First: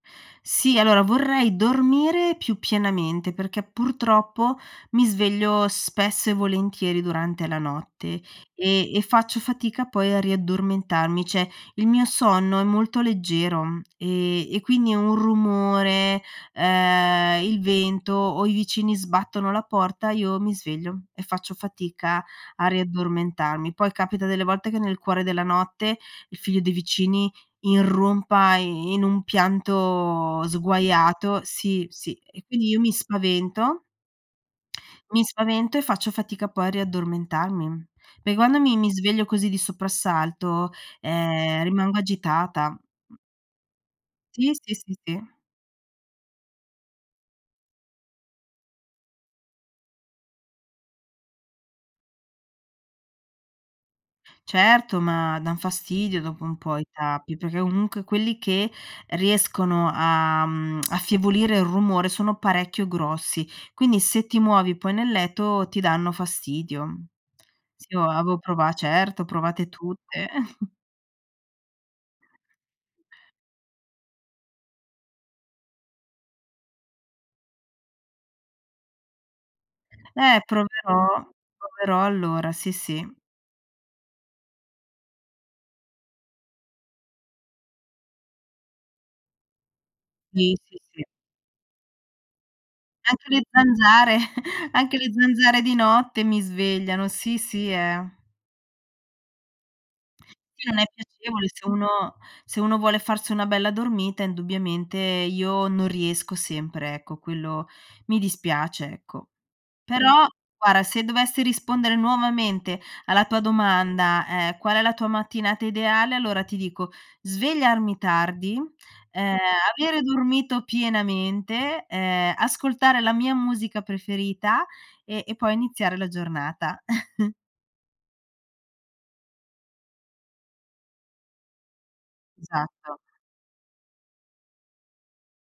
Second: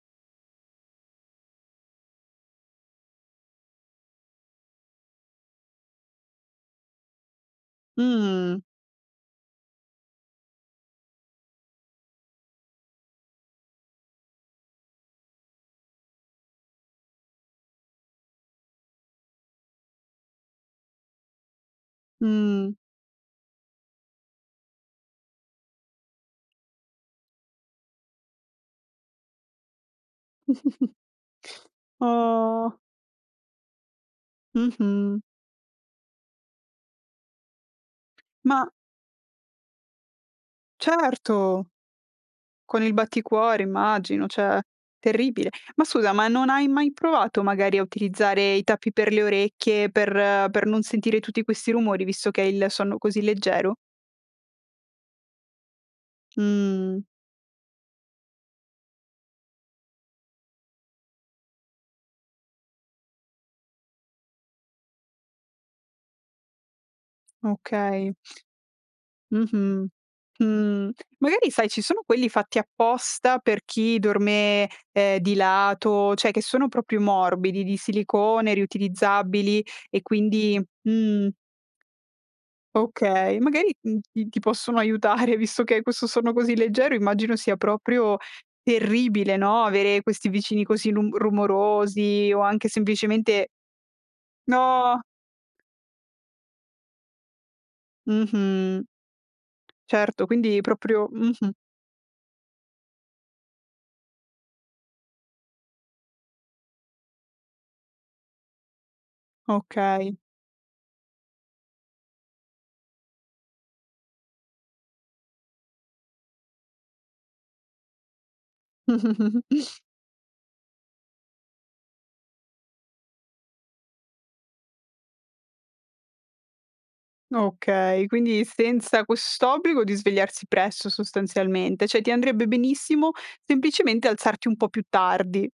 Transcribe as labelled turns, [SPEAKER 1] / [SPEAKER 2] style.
[SPEAKER 1] Sì, allora vorrei dormire più pienamente perché, purtroppo, mi sveglio spesso e volentieri durante la notte,
[SPEAKER 2] Mh-mh.
[SPEAKER 1] e e faccio fatica poi a riaddormentarmi, cioè il mio sonno è molto leggero, e e quindi un rumore, ehm, il vento o i vicini sbattono la porta, io mi sveglio, e faccio fatica a
[SPEAKER 2] Mh.
[SPEAKER 1] riaddormentarmi. Poi, capita delle volte che nel cuore della notte, il figlio dei vicini irrompa i in un pianto sguaiato sì, sì e quindi
[SPEAKER 2] Oh.
[SPEAKER 1] io mi spavento
[SPEAKER 2] Mh-mh.
[SPEAKER 1] mi spavento, e faccio fatica poi a riaddormentarmi. Perché quando
[SPEAKER 2] Ma
[SPEAKER 1] mi mi sveglio così di soprassalto, ehm,
[SPEAKER 2] Certo.
[SPEAKER 1] rimango agitata.
[SPEAKER 2] Con il batticuore immagino,
[SPEAKER 1] Sì,
[SPEAKER 2] cioè
[SPEAKER 1] sì, sì, sì.
[SPEAKER 2] terribile. Ma scusa, ma non hai mai provato, magari, a utilizzare i tappi per le orecchie, per per non sentire tutti questi rumori visto che hai il sonno così leggero?
[SPEAKER 1] Certo, ma, dan fastidio dopo un po' i
[SPEAKER 2] Mh.
[SPEAKER 1] tappi, perché comunque quelli che riescono a, mhmm, affievolire il rumore sono parecchio grossi, quindi se ti muovi poi nel letto ti danno fastidio. Sì io
[SPEAKER 2] Okay.
[SPEAKER 1] avevo prova certo, provate
[SPEAKER 2] Mh-mh,
[SPEAKER 1] tutte.
[SPEAKER 2] mh, magari sai, ci sono quelli fatti apposta per chi dorme, ehm, di lato, cioè che sono proprio morbidi, di silicone riutilizzabili e
[SPEAKER 1] Eh
[SPEAKER 2] quindi
[SPEAKER 1] proverò,
[SPEAKER 2] mh.
[SPEAKER 1] proverò allora, sì, sì.
[SPEAKER 2] Okay, magari, mhmm, ti ti possono aiutare visto che hai questo sonno così leggero immagino sia proprio terribile, no, avere questi
[SPEAKER 1] Sì,
[SPEAKER 2] vicini
[SPEAKER 1] sì,
[SPEAKER 2] così
[SPEAKER 1] sì.
[SPEAKER 2] lung rumorosi o anche
[SPEAKER 1] Anche le
[SPEAKER 2] semplicemente
[SPEAKER 1] zanzare anche
[SPEAKER 2] No.
[SPEAKER 1] le zanzare di notte mi svegliano. Sì, sì, eh.
[SPEAKER 2] Mh-mh. Certo, quindi
[SPEAKER 1] Sì non è
[SPEAKER 2] proprio
[SPEAKER 1] piacevole,
[SPEAKER 2] mh-mh.
[SPEAKER 1] se uno se uno vuole farsi una bella dormita indubbiamente, io non riesco sempre, ecco, quello mi dispiace, ecco.
[SPEAKER 2] Okay.
[SPEAKER 1] Però, guarda, se dovessi rispondere nuovamente alla tua domanda, ehm: "Qual è la tua mattinata ideale?" Allora ti dico svegliarmi tardi, ehm, avere dormito pienamente, ehm, ascoltare la mia musica preferita e e poi iniziare la giornata.
[SPEAKER 2] Okay, quindi senza quest'obbligo di svegliarsi presto sostanzialmente, cioè, ti andrebbe
[SPEAKER 1] Esatto.
[SPEAKER 2] benissimo semplicemente alzarti un po' più tardi.